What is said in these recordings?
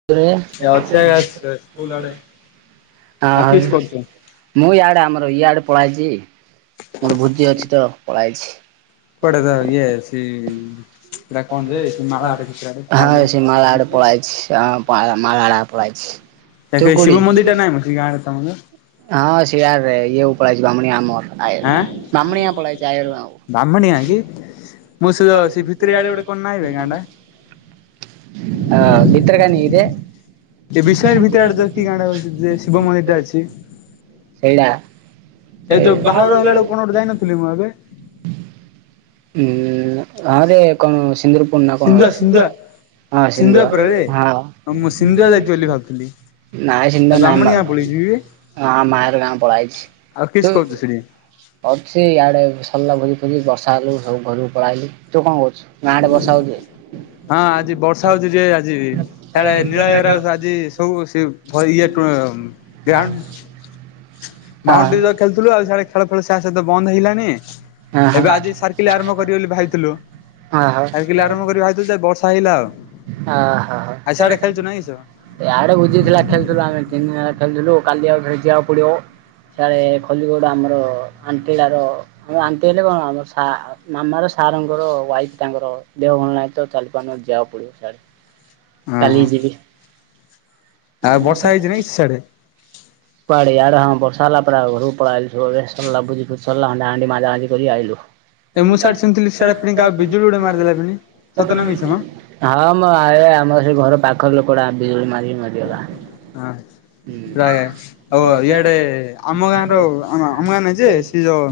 [inaudible] ଏ ଅଛି ଆଜ୍ଞା ସ୍କୁଲ ଆଡେ ଆଉ କିସ୍ କରୁଛୁ? ମୁଁ ଇଆଡେ ଆମର ଇଆଡେ ପଳାଇଛି ମୋର ଭୋଜି ଅଛି ତ ପଳାଇଚି। ପଡ଼େ ତ ଇଏ ସେ ସେଟା କଣ ଯେ ସେ ମାଳ ଆଡେ ଭିତର ଆଡେ ପାଲ ହଁ ସେ ମଲ ଆଡେ ପଳାଇଛି। [unintelligible] ତା ତୁ କେ କୋଉଠି? ଶିବ ମନ୍ଦିର ଟ ନାହିଁ ମ ଗାଁରେ ତମର। ହଁ ସେଆଡ ରେ ଇଏ ପଳେଇଛି ଭାମୁଣ ଆମର ଆଁ ଆ ବ୍ରାହ୍ମଣୀ ଗାଁ କି [unintelligible] ମୁଁ ସେ ସେ ଭିତରେଆଡେ ଗୋଟେ କଣ ନାହିଁ ଗାଁଟା। ହ ଭିତରକାନିକିରେ। ଏ ବିଷୟରେ ଭିତରେ ଆଡେ ଯ କି ଗାଁ ଟା ହଉଛି ଯେ ଶିବ ମନ୍ଦିର ଟା [unintelligible] ଅଛି। ସେଇଟା ଏ ଯୋଉ [unintelligible] ବାହାଘର ହେଲା ବେଳକୁ କଣ ଗୋଟେ ଯାଇନଥିଲି ମୁଁ ଏବେ ହୁଁ ଆ ଦେ କଣ ସିନ୍ଦୁରପୁର ନା କଣ ସିନ୍ଧୁଆ ଅଛି। ସିନ୍ଧୁଆ ହଁ ସିନ୍ଧୁଆ ସିନ୍ଦୁ ପରାରେ ହଁ। ମୁଁ ସିନ୍ଧୁଆ ଯାଇଚି ବୋଲି ଭାବୁଥିଲି ନାଇ [unintelligible] ନାଇ ବ୍ରାହ୍ମଣୀ ମର। ଗାଁ ପଳେଇଚି ବେ ହଁ ମାୟାର ଗାଁକୁ ପଳାଇଛି ଆଉ କିସ୍ ତୁ କରୁଛୁ ସେଠି? କରଛି ଆଡେ ସରିଲା ବୁଲି ଫୁଲି ବର୍ଷା ହେଲୁ ସବୁ ଘରକୁ ପଳେଇଲି ତୁ କଣ କରୁଛୁ? ଗଁ ଆଡେ ବର୍ଷା ହଉଛି। ହଁ ଆଜି ବର୍ଷା ହଉଛି ଯେ ଆଜି ବି ସେଡ ନୀଳରେ ଆଜି ସବୁ ଘ ଇଏ ଗ୍ରଣ୍ଡ ହଁ ବାଉଣ୍ଡି ଯ ଖେଳୁଥିଲୁ ଆଉ ଖେଳ ଫେଳ ସତ ବନ୍ଦ ହେଇଲାଣି। ହଁ [unintelligible] ଏବେ ହ ହ ହ ହ ଆଜି ସାର୍କିଲ [unintelligible] ଆରମ୍ଭ କରିବେ ବୋଲି ଭାବିଥିଲୁ ସାର୍କିଲ ଆରମ୍ଭ କରି ଭାବିଥିଲୁ ଯେ ବର୍ଷା ହେଇଲା ଆଉ ଆଉ ସିଆଡେ ଖେଳୁଛୁ ନାଇଁ କିସ ଏଇ ଆଡେୁଝି ଥିଲା ଖେଳୁଥିଲ ଆମେ ତିନି ଦିନ ହେ ଖେୁଥିଲୁ କାଲି ଆଉ ଯିବାକୁ ପଡିବ ସେଆଳେ ଖୋଲିଗୁଡ଼ ଆମର ଆଣ୍ଟିଳାର ଆମ ବାନ୍ତି ହେଲେ କଣ ଆମ ମାମ ର ସାର୍ଙ୍କର ୱାଇଫ ତାଙ୍କର ଦେହ ଭଲ ନାହିଁ ତ ଚାଲି ଦୋକାନ ଯିବାକୁ ପଡ଼ିବ ସାର୍। [inaudible] କାଲି ହଁ ଜୀବି। ଆଉ ବର୍ଷା ହେଇଛି ନାଇଁ ସିଆଡ଼େ? ଇ ଆଡେ ହଁ ସଲା ପରୋ ଘରୁ ପଳାଇଲୁରେ ସଲା ବୁଝି ସ୍ ହାଣ୍ଡା ହଣ୍ଡି ମାଜା ହାଜି କରି ଆଇଲୁ। ଏ ମୁଁ ସିଆଡେ ଶୁଣିଥିଲି ସିଆଡେ ପୁଣି କାହା ବିଜୁଳି ଗୋଟେ ମାରିଦେଲା ପୁଣି ପ ସତ ନା ମିଛ ମ [unintelligible] ହଁ ମୁଁ ଆ ଆମର ସେ ଘର ପାଖରେ ଲୋକଟା ବିଜୁଳି ମାରିକି ମାର ହଁ ର ଆଉ ଇଏଡ଼େ ଆମ ଗାଁ ର ଆମ ଗାଁ ନାଁ ଯେ ସିଏ ଯୋଉ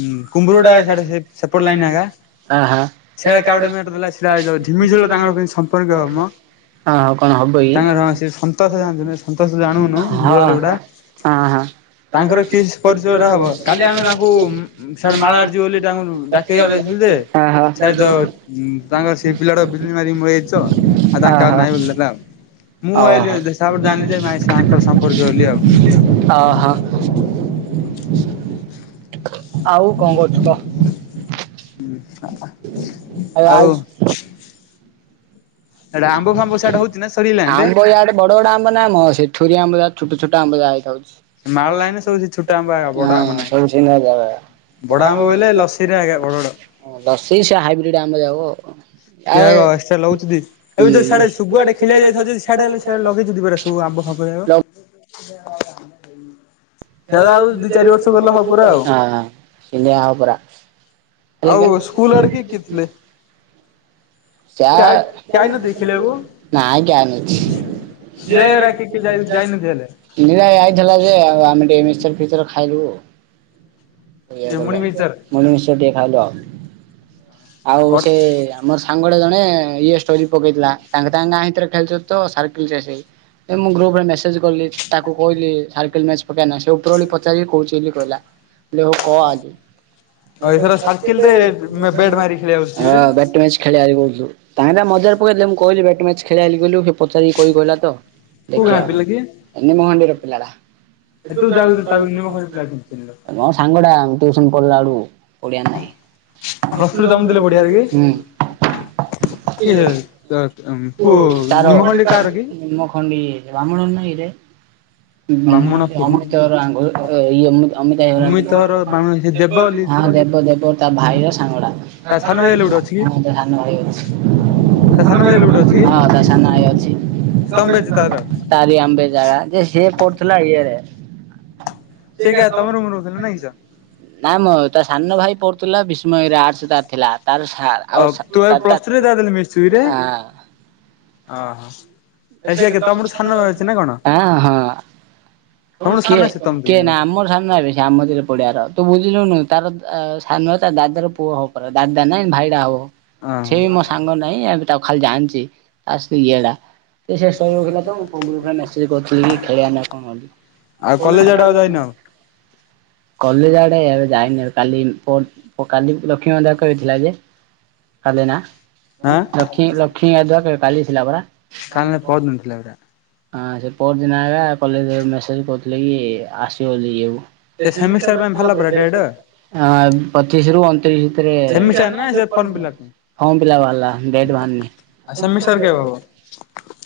ହଁ କୁମ୍ଭରୁଟା ସେ ସେପଟ ଲାଇନ ହୋ ହଁ ହଁ [unintelligible] ଯୋଉ ଝିମିଝିଲ ତାଙ୍କର କେମିତି ସମ୍ପର୍କୀୟ ମ। ହଁ ହଁ କଣ ହବ ହଁ ତାଙ୍କର ସେ ସନ୍ତୋଷ ଜାଣିଛନ୍ତି ସନ୍ତୋଷ ଜାଣୁନୁ [unintelligible] ବୁଢା ହଁ ଲୋକଟା। ତାଙ୍କର କି ହଁଙ୍କର [unintelligible] ସଠ ମାଳ ଆଛି ବୋଲି ତାଙ୍କୁ ଡାକେଇକୁ ଯ ଯେ ହଁ ହଁ ସାର୍ ତ ତାଙ୍କର ସେ ପିଲାଟା ବିଜୁଳି ମାରି ମରି ଯାଇଛି ଆଉ ତାଙ୍କ ହଁ ଆଉ ହଁ ନାଇଁ ବୋଲିଥିଲା ଆଉ। ମୁଁ ଆଇଲି ତାପରେ ଜାଣିଲି ଓହୋ ଯେ ନାଇଁ ତାଙ୍କର ସମ୍ପର୍କୀୟ ବୋଲି ଆଉ ଓ ହୋ। ଆଉ କଣ କରୁଛୁ କହ। ହଁ ଏବେ ଆଉ। ଆଇଛୁ ସେଟା ଆମ୍ବ ଫାମ୍ବ ସିଆଡେ ହଉଛି ନା ସରି ଲାଇନରେ ଆମ୍ବ ଆଡେ ବଡ ବଡ ଆମ୍ବ ନା ଆମ ସେଠୁରି ଆମ୍ବା ଛୋଟଛୋଟ ଆମ୍ବ ଯହା ହେଇଥାାଉଛି। ମାଳ ଲାଇନରେ ସବୁ ସେ ଛୋଟ ଆମ୍ବ ବଡ ହ ଆମ୍ବ ନାହିଁ। ସବ [unintelligible] ବଡ ଆମ୍ବ ବୋଇଲେ ଲସିରେ ଆଜ୍ଞା ବଡ ବଡ। ଲଷେଇ ସେ ହାଇବ୍ରିଡ ଆମ୍ ଯାଉ ଆ। ହୁଁ। ଅବସ୍ଥାା ଲାଗଉଛନ୍ତିି। ଏବେ ଯଉ ଆଡେ ଶୁଆଡେ ଖିଲଳିଆ ଯାଇଥାଉଛନ୍ତିିଆଡେ ହେଲେ ସେଆ ଲଗେଇ ଯି ପରା ସବ ଆବ ଫରେ [unintelligible] ହଁ ଶିନି ଆପରା। ଆଉ ସ୍କୁଲ ଆଡେ କିଏ କିଏ ଥିଲେ? [unintelligible] ଚା କିଏ ଆଇ କିଏ ଆଇନଥିଲେ ଖେଳିବାକୁ ନାଇ [unintelligible] ଅଛି। ନୀଳାୟରା କିଏ କିଏ ଯାଇ ଯାଇନଥିଲେ ହେଲେ। [unintelligible] ନନା ଇ ଥିଲା ଯେ ଆଉ ଆମେ ଟିକେ ମିଚର ଫିଚର ଖାଇଲୁ ଆଉ [unintelligible] ଏ ମୁଣି ମିଚର୍ ମିଶର ଟିକେ ଖାଇଲୁ ଆଉ, ଆଉ ସେ ମୋର ସାଙ୍ଗଟେ ଜଣେ ଇଏ ଷ୍ଟୋରି ପକେଇଥିଲା, ତାଙ୍କ ତାଙ୍କ ଗାଁ ଭିତରେ ଖେଳ ତ ସାର୍କ ସେ ଏ ମୁଁ ଗ୍ରୁପ ରେ ମେସେଜ୍ କଲି ତାକୁ କହିଲି ସାର୍କେଲ ମଚ ପକେଇଁ ସେ ଉପର ଭଳି ପଚାରି କହୁଛି ବୋଲି କହିଲା। କହ ଆ ଆଉ ଏଥର ସାର୍କିଲ୍ ରେ ମେ ବ୍ୟାଟ୍ ମାରି ଖେଳିବାକୁ ଆସିବିରେ। [unintelligible] ଖେଳିଆ କହୁଛୁ। କାହିଁ ନା ମଜ ପକେଇଲେ ମୁଁ କହିଲି ବେଟ [unintelligible] ପଚାରି କହି କହିଲ ତ କୋଉ ଗାଁ ଦେଖିବା ପିଲା କିଏ? ଏନେ ମହାଣ୍ଡିର ପିଲା ଟା। [unintelligible] ହଁ ସାଙ୍ଗଟା ଟ୍ୟୁସନ ପଢିଲା ବେଳୁ ଓଡିଆ ନାଇଁ ପ୍ଲସ୍ ଟୁ ରେ ଦମ୍ ଦେଲେ ବଢିଆରେ କି? କିଏ ହୁଁ କୋଉ ତାର ନିମଖଣ୍ଡି କାହାର କି? ନିମ ଖଣ୍ଡି ରାମୁଣ ନାଇ କିରେ ବାମୁଣ କିଏ ମ? [unintelligible] [inaudible] ଅମିତର ବାଣ ସେ ଦେବ ବୋଲି ହଁ ଥିଲା ଦେବ ଦେବ ତା ଭାଇର ସାଙ୍ଗଡା। ତା ସାନ ଭାଇ ହେଲେ ଗୋଟେ ଅଛି କି ହଁ ତା ସାନ ଭାଇ ଅଛି। ତା ସାନ ଭାଇ ହେଲେ ଗୋଟେ ଅଛି କି ହଁ ତା ସାନ ଭାଇ ଅଛି। ତମ ବ୍ୟାଚ୍ ତାର ତାରି ଆମ୍ବେ ଜାଗା, ଯେ ସିଏ ପଡୁଥିଲା ଇଏରେ ସେ କିଆ ତମ ରୁମରେ ରହୁଥିଲା ନା କିସ? ନା ମ ତା ସାନ ଭାଇ ପଢୁଥିଲା ବିଷ୍ମୟରେ ଆର୍ଟ୍ସ ତାର ଥିଲା। ତାର ସାର୍ ଅ ଆଉ ତୁ ଏବେ ପ୍ଲସ୍ ଟୁ ରେ ତା [unintelligible] ହ ଓ ହୋ ଆଁ ହଁ ତମଠୁ ସାନ କିଏ ସେ ତମକୁ କିଏ ଓହୋ ନା ଆମର ସା ନାଇବେ ସିଏ ଆମରେ ପଡିବାର ତୁ ବୁଝିଲୁନୁ ତାର ସାନ ତା ଦାଦାର ପୁଅ ହ ଦାଦା ନାଇଁ ଭାଇଟା ହବ। ସେ ବି ମୋ ସାଙ୍ଗ ନାହିଁ, ଏବେ ତାକୁ ଖାଲି ଜାଣିଛି ତା ସହିତ ଇଏ ହେଟା। ସେ ଶୋଇ ରହୁଥିଲା ତ, ମୁଁ ଗ୍ରୁପ୍ ରେ ମେସେଜ୍ କରିଥିଲି କି ଖେଳିବା ନା କଣ? ଆଉ କଲେଜ ଆଡେ ଆଉ ଯାଇନ ଆଉ। କଲେଜ ଆଡ଼େ ଏବେ ଯାଇନି କାଲି ଫୋନ୍ କାଲି ଲକ୍ଷ୍ମୀ ମନ୍ଧ କହିଥିଲା ଯେ କାଲି ନା, ଆଁ ଲକ୍ଷ୍ମୀ ଗାଧୁଆ କାଲି ଥିଲା ପରା। କାଲି ପରଦିନ ଥିଲା ପରା [unintelligible] ହଁ ସେ ପଅର୍ ଦିନ ଆଇଲା, କଲେଜରେ ମେସେଜ କରୁଥିଲେ କି ଆସିବ ବୋଲି ଇଏକୁ। ସେ ଏ ସେମିଷ୍ଟାର ପାଇଁ ଭଲ ବାହାରିଲା ପରା ଡେଟ୍ [unintelligible] ହଁ ପଚିଶ ରୁ ଅଣତିରିଶ ଭିତରେ ସେମିଷ୍ଟାର ନା ସେ ଫର୍ମ ଫିଲପ୍ ପାଇଁ ହଁ ପିଲା ବାହାରିଲା, ଦେଟ ଭାରିନି। ଆ ସେମିସାର୍ କେବେ ହବ?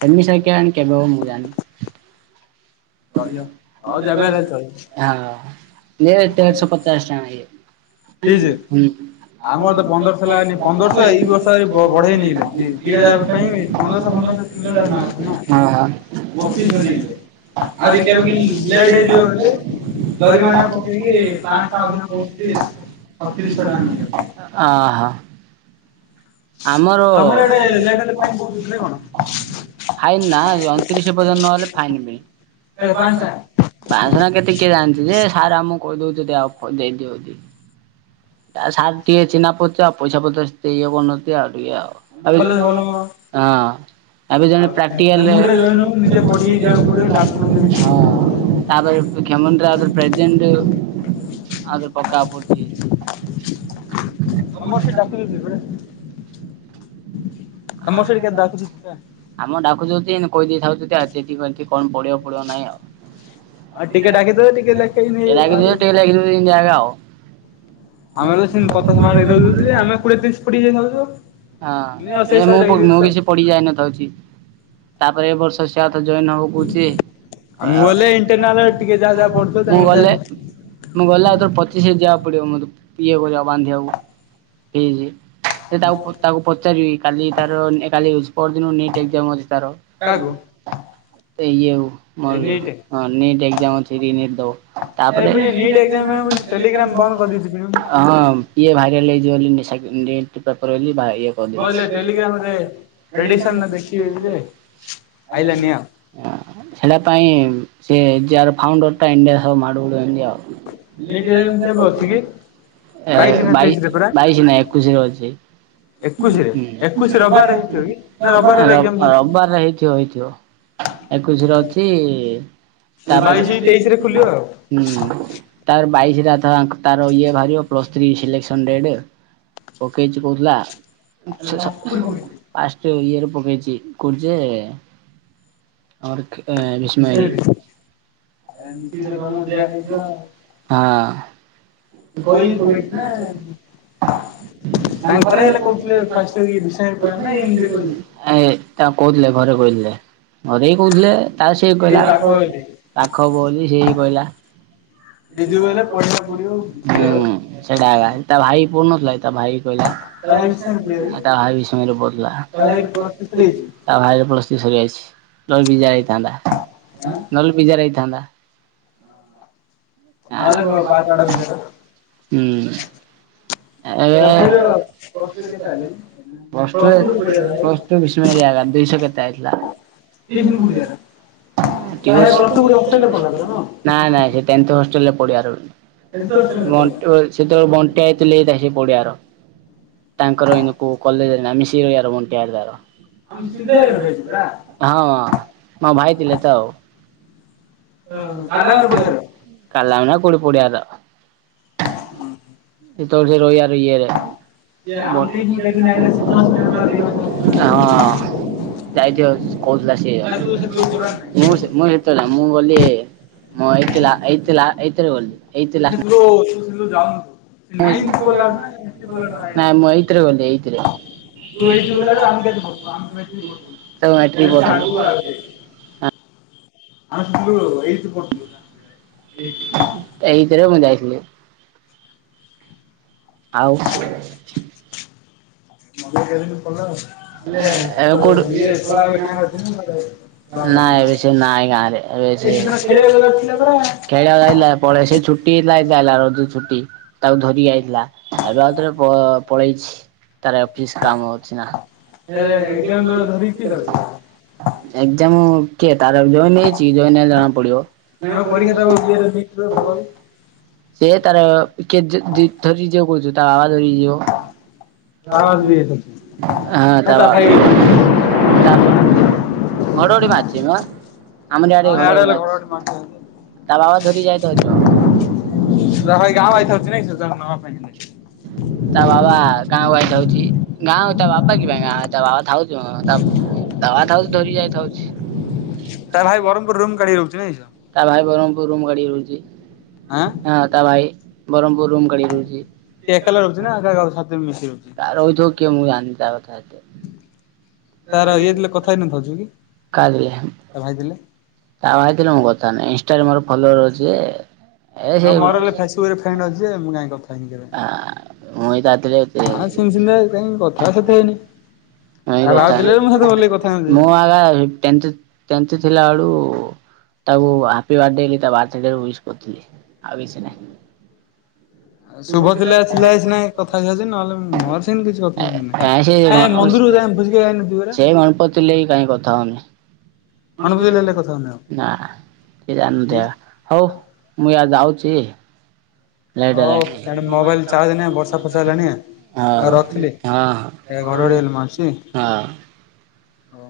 ସେମିସାର୍ କେଇଆଣି କେବେ ହବ, ମୁଁ ଜାଣିନି। ହଁ ହଉ ନେ ଯେବେ ହେଲେ ଚଳିବ ବେ ତେରସ ପଚାଶ ଟଙ୍କା ଇଏ, ହୁଁ। ପ୍ଲିଜ୍ ଆମର ତ ଆମର ତ ପନ୍ଦର ଲାଗନି ପନ୍ଦରଶହ ପନ୍ଦରଶହ ଏଇ ବର୍ଷ ବଢେଇ ନେଇଗଲେ ଦିଟା ନେଇ ଯାକ ପାଇଁ ଦ ପନ୍ଦରଶହ ପନ୍ଦରଶହ ହଜାର ତିନି ହଜାର ଲାଖ ନା ଓହୋ। [unintelligible] ବକ୍ସିସ ଦେଇଲେ। ଦରିମା ଆହୁରି ଟା କେମିତି ଲେଟ୍ କମେଇକି ହେଇଯିବ ବୋଲି ପାଞ୍ଚଟା ଜରିମାନା ଅଧ ପକେଇକି ଚଉତିରିଶ ପାଞ୍ଚଶହ ଅଧିକ କହୁଛନ୍ତି ତିରିଶହ ଟଙ୍କା ସତତିରିଶହ ଟଙ୍କା ନେଇଯାଉଛନ୍ତି। ନଉଛି। ଅହ ଆମର ତମର ଏଟେ ଲେଟ୍ ହେଲେ ଫାଇନ୍ ପକଉଛନ୍ତି ନା କଣ ଫାଇନ ନା ଅଣତିରିଶ ପର୍ଯ୍ୟନ୍ତ ନହଲେ ଫାଇନ ଏ ପାଞ୍ଚ ବି ଟଙ୍କା ପାଂଶ ନା କେତେ କିଏ ଜାଣିଚି ଯେ, ସାର୍ ଆମକୁ କହିଦଉଛନ୍ତି ଆଉ ପ ଦେଇଦିଅ ଦେଇ ସାର୍ ଟିକେ ଚିହ୍ନାପରିଚ ଆଉ ପଇସା ପତ୍ର ସେତେ ଇଏ କରୁନ ତି ଆଉ ଟିକେ ଆଉ ଆମ କଲେଜ ଭଲ [unintelligible] ନୁହଁ। ହଁ। ଆବେ ଜଣେ ଆଉ ପ୍ରାକ୍ଟିକାଲରେ ହେମୁଣ୍ଡରେ ଜଏନ୍ ହବୁ ନିଜେ ପଢିକି ଯିବାକୁ ପଡିବ ଡାକୁଛନ୍ତି ସେଠି। ହଁ ତାପରେ [unintelligible] ପ୍ରେଜେଣ୍ଟ ଆଉ ଥରେ ପକା ପଡିଛି। ତମର ସେ ଡାକି ଦୋଉଛନ୍ତି ପରା। ତମର ସେଠି କେତେ ଡାକୁଛନ୍ତି ପରା। [inaudible] ଆମ ଡାକୁଚଛନ୍ତି କହିଦେଇ ଥାଉ ଆଉତି କଣ ପଡେଇବ ପଡିବ ନାଇଁ ଆଉ। ହଁ ଟିକେ ଡାକିଦେବା [unintelligible] ଆମେ ଟିକେ ଲାଗିଯିବ ଏମିତି ଆକା ଆଉ। ତ ସେମତି [unintelligible] ଆମେ କୋଡିଏ ତିରିଶ [unintelligible] ଏମିତି ହଁ ଅଶି ଏ ଶହେ ମୁଁ ମୁଁ ଲଗେଇଦଉଛୁ ଆଉ। କିଛି ପଡି [unintelligible] ତାପରେ ଏ ବର୍ଷ [unintelligible] ତ ଜଏନ୍ ହବ କହୁଛି। ଆଉ ମୁଁ ହେଲେ ଇଣ୍ଟରନାଲ ଟିକେ ଯାହା ଯାହା ପଢୁଥିବ ମୁଁ ତାଙ୍କୁ ସେୟା ଗଲେ କହୁଛି। ମୁଁ ଗଲା ଆଉଥର ପଚିଶ ହେ ଯିବାକୁ ପଡିବ ମୋତେ ଇଏ କରିବା ବାନ୍ଧିବାକୁ [unintelligible] ତାକୁ ତାକୁ ପଚାରିବି କାଲି ତାର ପର ଦିନ ନିଟ ଏକ୍ସାମ ଅଛି ତାର। କାହାକୁ ସିଏ ଇଏ ଆଉ ମ ଏ ନିଟ୍ ହଁ ନିଟ୍ ଏକ୍ଜାମ ଅଛି। ରିନିଟ ଦବ ଏ ତାପରେ ପୁଣି ନିଟ୍ ଏକ୍ଜାମ ପାଇଁ ପୁଣି ଟେଲିଗ୍ରାମ ବନ୍ଦ କରିଦେଇଛି। ଇଏ ଭାଇରାଲ ହେଇଯିବ ବୋଲି [unintelligible] ନୀଟ ପେପର ବୋଲି ବୋଇଲେ ଟେଲିଗ୍ରାମରେ ପ୍ରେଡିକ୍ସନ ଦେଖିବି ଯେ ଆଇଲାନି ଆଉ। [unintelligible] ସେଟା ପାଇଁ ସେ ଯାର ଫାଉଣ୍ଡର ଟା ଇଣ୍ଡିଆ ସହ ମାଡ ଗୋଳ ବାଇଶ ନିଟ୍ ଏକ୍ଜାମ କେବେ ଅଛି କି? ବାଇଶି ନା ତେଇଶିରେ ପରା ବାଇଶ ନାଇ ଏକୋଇଶ ରେ ଅଛି। ଏକୋଇଶିରେ ଏକୋଇଶି ରବିବାର ହେଇଥିବ କି ନା ରବିବାର ହେଲେ ଏକ୍ଜାମ ଚାଲୁଛି। ରବିବାରରେ ହେଇଥିବ, ହେଇଥିବ। ଏକୋଇଶରେ ଅଛି ହେଲେ ତାପରେ ବାଇଶି ତେଇଶିରେ ଖୋଲିବ ଆଉ। ହୁଁ ତାର ବାଇଶରେ ତାର ଇଏ ବାହାରିବ ପ୍ଲସ୍ ଥ୍ରୀ ସିଲେକ୍ସନ ଡେଟ୍। ପକେଇଛି କହୁଥିଲା। ପାଷ୍ଟ ଇଏ ରେ ପକେଇଚି କଉଟି ଯେ ସେ ବିସ୍ମୟ ରେ। ମିଶିକି ତ ତମକୁ ଦିଆ ହଁ। ହେଇଯିବ ଆଉ। ଗଇ କହିକି ପକେଇଛି ନା ପକେଇଚିନା? [inaudible] ଏ ତାଙ୍କ ଘରେ ହେଲେ ତାକୁ କହୁଥିଲେ ଫାଷ୍ଟ ବିଷୟରେ ପଢ ନା ଇଏ ନିଜେ କହିଲେ। କହୁଥିଲେ ଘରେ କହୁଥିଲେ। ଘରେଇ କହୁଥିଲେ ତା ସେ କହିଲା ଏଇ ପାଖ ହେଲେ ପାଖ ବୋଲି ସେ କହିଲା। ଜିଜୁ କହିଲେ ପଢିବାକୁ ପଡିବ ତା ହୁଁ ସେଟା ତା ଭାଇ ପଡ଼ିନଥିଲା କି ତା ଭାଇ। କହିଲା ଭାଇ ବିଷୟରେ ପଢିବ କି? ତା ଭାଇ ବିଷ୍ମୟରେ ପଢ଼ୁଥିଲା। ତା ଭାଇ ପ୍ଲସ ଥ୍ରୀ ସରିଯାଇଛି ତା ଭାଇର ପ୍ଲସ ଥ୍ରୀ ସରିଯାଇଛି ନହେଲେବି ଯାଇଥାନ୍ତା। ଆଁ ନ ହେଲେ ବିଯାର ହେଇଥାନ୍ତା। ଆ, ନହେଲେ ପାସ୍ ଆଉଟ୍ ଅଫ୍ ବିଷୟରେ। ହୁଁ। ତା ଭାଇର [unintelligible] ପ୍ଲସ ଟୁ କୋଉଠି ପଢିଲା ତା ପ୍ଲସ ଭାଇ? ଟୁ ବିସ୍ମାରି ରେ ଦୁଇଶହ କେତେ ଆଇଥିଲା। [unintelligible] ନାଇଁ ନାଇଁ ସେ ଟେଥ ହଷ୍ଟେଲରେ [unintelligible] ଏମିତି ହଷ୍ଟେଲରେ ପଢିଲା। ସେ ଲେଟ୍ ହେଇଚି ପଡିଆର। ତାଙ୍କର ଏନକୁ କଲେଜର ଆମ [unintelligible] ବଣ୍ଟି ଆଡ଼ଦାର। ଆମେ ସିଲରେ ପାଇଛୁ ପରା ହଁ ହ ଭାଇ ଥିଲେ ତ ଆଉ। କାଲାବର ପଡିଆର। କଲାମ ନା କେଉଁଟି ପଡିଆଦା। ହୁଁ, ହୁଁ। ସେତବଳୁ ସେ ରହ ଆ ରଇଏରେ। ଯେ [unintelligible] ହଁ। ଆମ ଟିଉସନ କେତେଦିନ ଆଇଲା ସେ ଛଅ ମାସ ହେଲା ଦି ମାସ ନା ତିନି ମାସ ହେଲା ଯାଇଥିବ କହୁଥିଲା ସିଏ। ନା ତୁ ସେତେବେଳକୁ ଯିବାର ନାହିଁ। [unintelligible] [unintelligible] [unintelligible] ନାଇନକୁ କହିଲେ ହବ ନା ନାଇଁ ମୁଁ ଏଇଥିରେ ଗଲି ଏଇଥିରେ [unintelligible] ତୁ ଏଇଠି [unintelligible] ଏ ସେ ସେତେବେଳେ ମେଟ୍ରିକ ଆଗକୁ ଆହୁରି। ପଢୁଥିଲି। ଆମେ ସବୁ ଏଇଠି ପଢୁଥିଲୁ। ଏଇଥିରେ ମୁଁ ଯାଇଥିଲି। ଆଉ। ମନ କେମିତି ପଡ଼ିଲା ଏବେ କୋଉଠି [unintelligible] [unintelligible] ଖେଳିବାକୁ [unintelligible] ଖେଳିବାକୁ ଯାଇଥିଲା ପଳେଇ ସେ ଛୁଟି [unintelligible] ଟି ତାକୁ ଧରିକି ଆଇଥିଲା ଏବେ ଆଉଥରେ ପ-ପଳେଇଛି। ତାର ଅଫିସ କାମ ଅଛି ନା। ହେଲେ ଏକ୍ଜାମ୍ ଧରିକି କିଏ ଯାଉଛି। ଏକ୍ଜାମ। କିଏ ତାର ଜଏନ ହେଇଛି ଜଏନ ହେଲେ ଜଣା ପଡିବ। ନା ପରୀକ୍ଷା ଦବାକୁ ଇଏରେ ଲିଙ୍କ୍ ରେ ଦବାକୁ। ସିଏ ତାର କିଏ ଯେ [unintelligible] ଧରି ଯିବାକୁ କହୁଛୁ ତା ବାବା ଧରିକି ଯିବ। [unintelligible] ଆଁ ତା ବା ଇଆଡ଼େ ତା ପା ଘଡଘଡି ମାରୁଚି ନୁହ। ଆମର ଇଆଡ଼େ ଘଡଘଡି ହେଲେ ମାରୁଚି ଘଡ଼ଘଡ଼ି ମାରୁଛି। ତା ବାବା ଧରି ଯାଇ ଥୋଇ ସେ ତା ପାଇଁ ଗାଁ କୁ ଆଇ ଥାଉଚି ନାଇଁ ସେ ତାକୁ ନବା ପାଇଁ ହେଲେ। ତା ବାବା। ଗାଁ କୁ ଆଇ ଥାଉଛି ଗାଁ ତା ବାବା କି ପାଇଁ ଗାଁ ତା ବାବା ଥାଉଛୁ ତା ତା ବା ଥାଉଚି ଧରିକି ଆଇ ଥାଉଛି। ତା ଭାଇ ବହ୍ମପୁର ରୁମ କାଢ଼ି ରହୁଛି ନାଇ ସ। ତା ଭାଇ ବ୍ରହ୍ମପୁର ରୁମ କରି ରହୁଛି। ଆଁ। ହଁ ତା ଭାଇ ବ୍ରହ୍ମପୁର ରୁମ କରି ରହୁଛି। କି ଏକଲା ରହୁଛି ନା କା ସାଥିରେ ମିଶି ରହୁଛି ତା ରହୁଥିବ କିଏ ମୁଁ ଜାଣିନି ତା କଥା ଏତେ। ତାର ଇଏ ଥିଲେ କଥା ହେଇନଥାଉଛୁ କି କାଲି। ତା ଭାଇ ଥିଲେ ତା ଭାଇ ଥିଲେ ମୁଁ କଥା ହଉନି ଇନଷ୍ଟାରେ ମୋର ଫଲୋୟର ଅଛି ଯେ। ଏ ସେ ଅ ମୋର ବି ଫେସବୁକରେ ଫ୍ରେଣ୍ଡ ଅଛି ଯେ ମୁଁ କାହିଁ କଥା ଆ ମୁଁ ତା ଥିଲେ ଏତେ ଆଁ ସିଏ [unintelligible] କାଇଁ କଥା ସେତେ ହେଇନି। ନାଇ ତା ଭାଉ କଥା ଥିଲେ ମୁଁ ସହିତ ଭଲକି କଥା [inaudible] ହେଇନଥିଲି ମୁଁ ଏକା ଟେନ୍ଥ ଟେନ୍ଥରେ ଥିଲା ବେଳୁ। ତାକୁ ହାପି ବାଡେ ବୋଲି ତା ବାର୍ଥ ଡେ ୱିଶ କରିଥିଲି ଆଉ କିଛି ନାହିଁ। ଶୁଭ ଥିଲା ଥିଲା ସିନା କଥା ହେଇଯାଉଛି ନହେଲେ ମୋର ସେମିତି କିଛି କଥା ନାହିଁ ଏ ନାଇ ସେ କାଇଁ ମନ୍ଦିରକୁ [unintelligible] ଯାଇ ଭୋଜି ଖାଇ ଯାଇନଥିଲୁ ପରା ସେ ଗଣପ ଥିଲେ ବି କାହିଁ କଥା ହଉନି। ମନେପକେଇଲେ ହେଲେ କଥା ହଉନି ନା [unintelligible] ହଉ। ମୁଁ ୟା ଯାଉଛି। ଲାଇଟ ଆଉ ହେଲା ହଉ କି। ଇଆଡ଼େ ମୋବାଇଲ ଚାର୍ଜ ନାହିଁ ବର୍ଷା ଫର୍ଷା ହେଲାଣି ଆଉ ହଁ ରଖିଲି ହଁ ଏ ଘର ହଁ ଆଡ଼େ ମାରୁଛି ହଁ। ହଉ।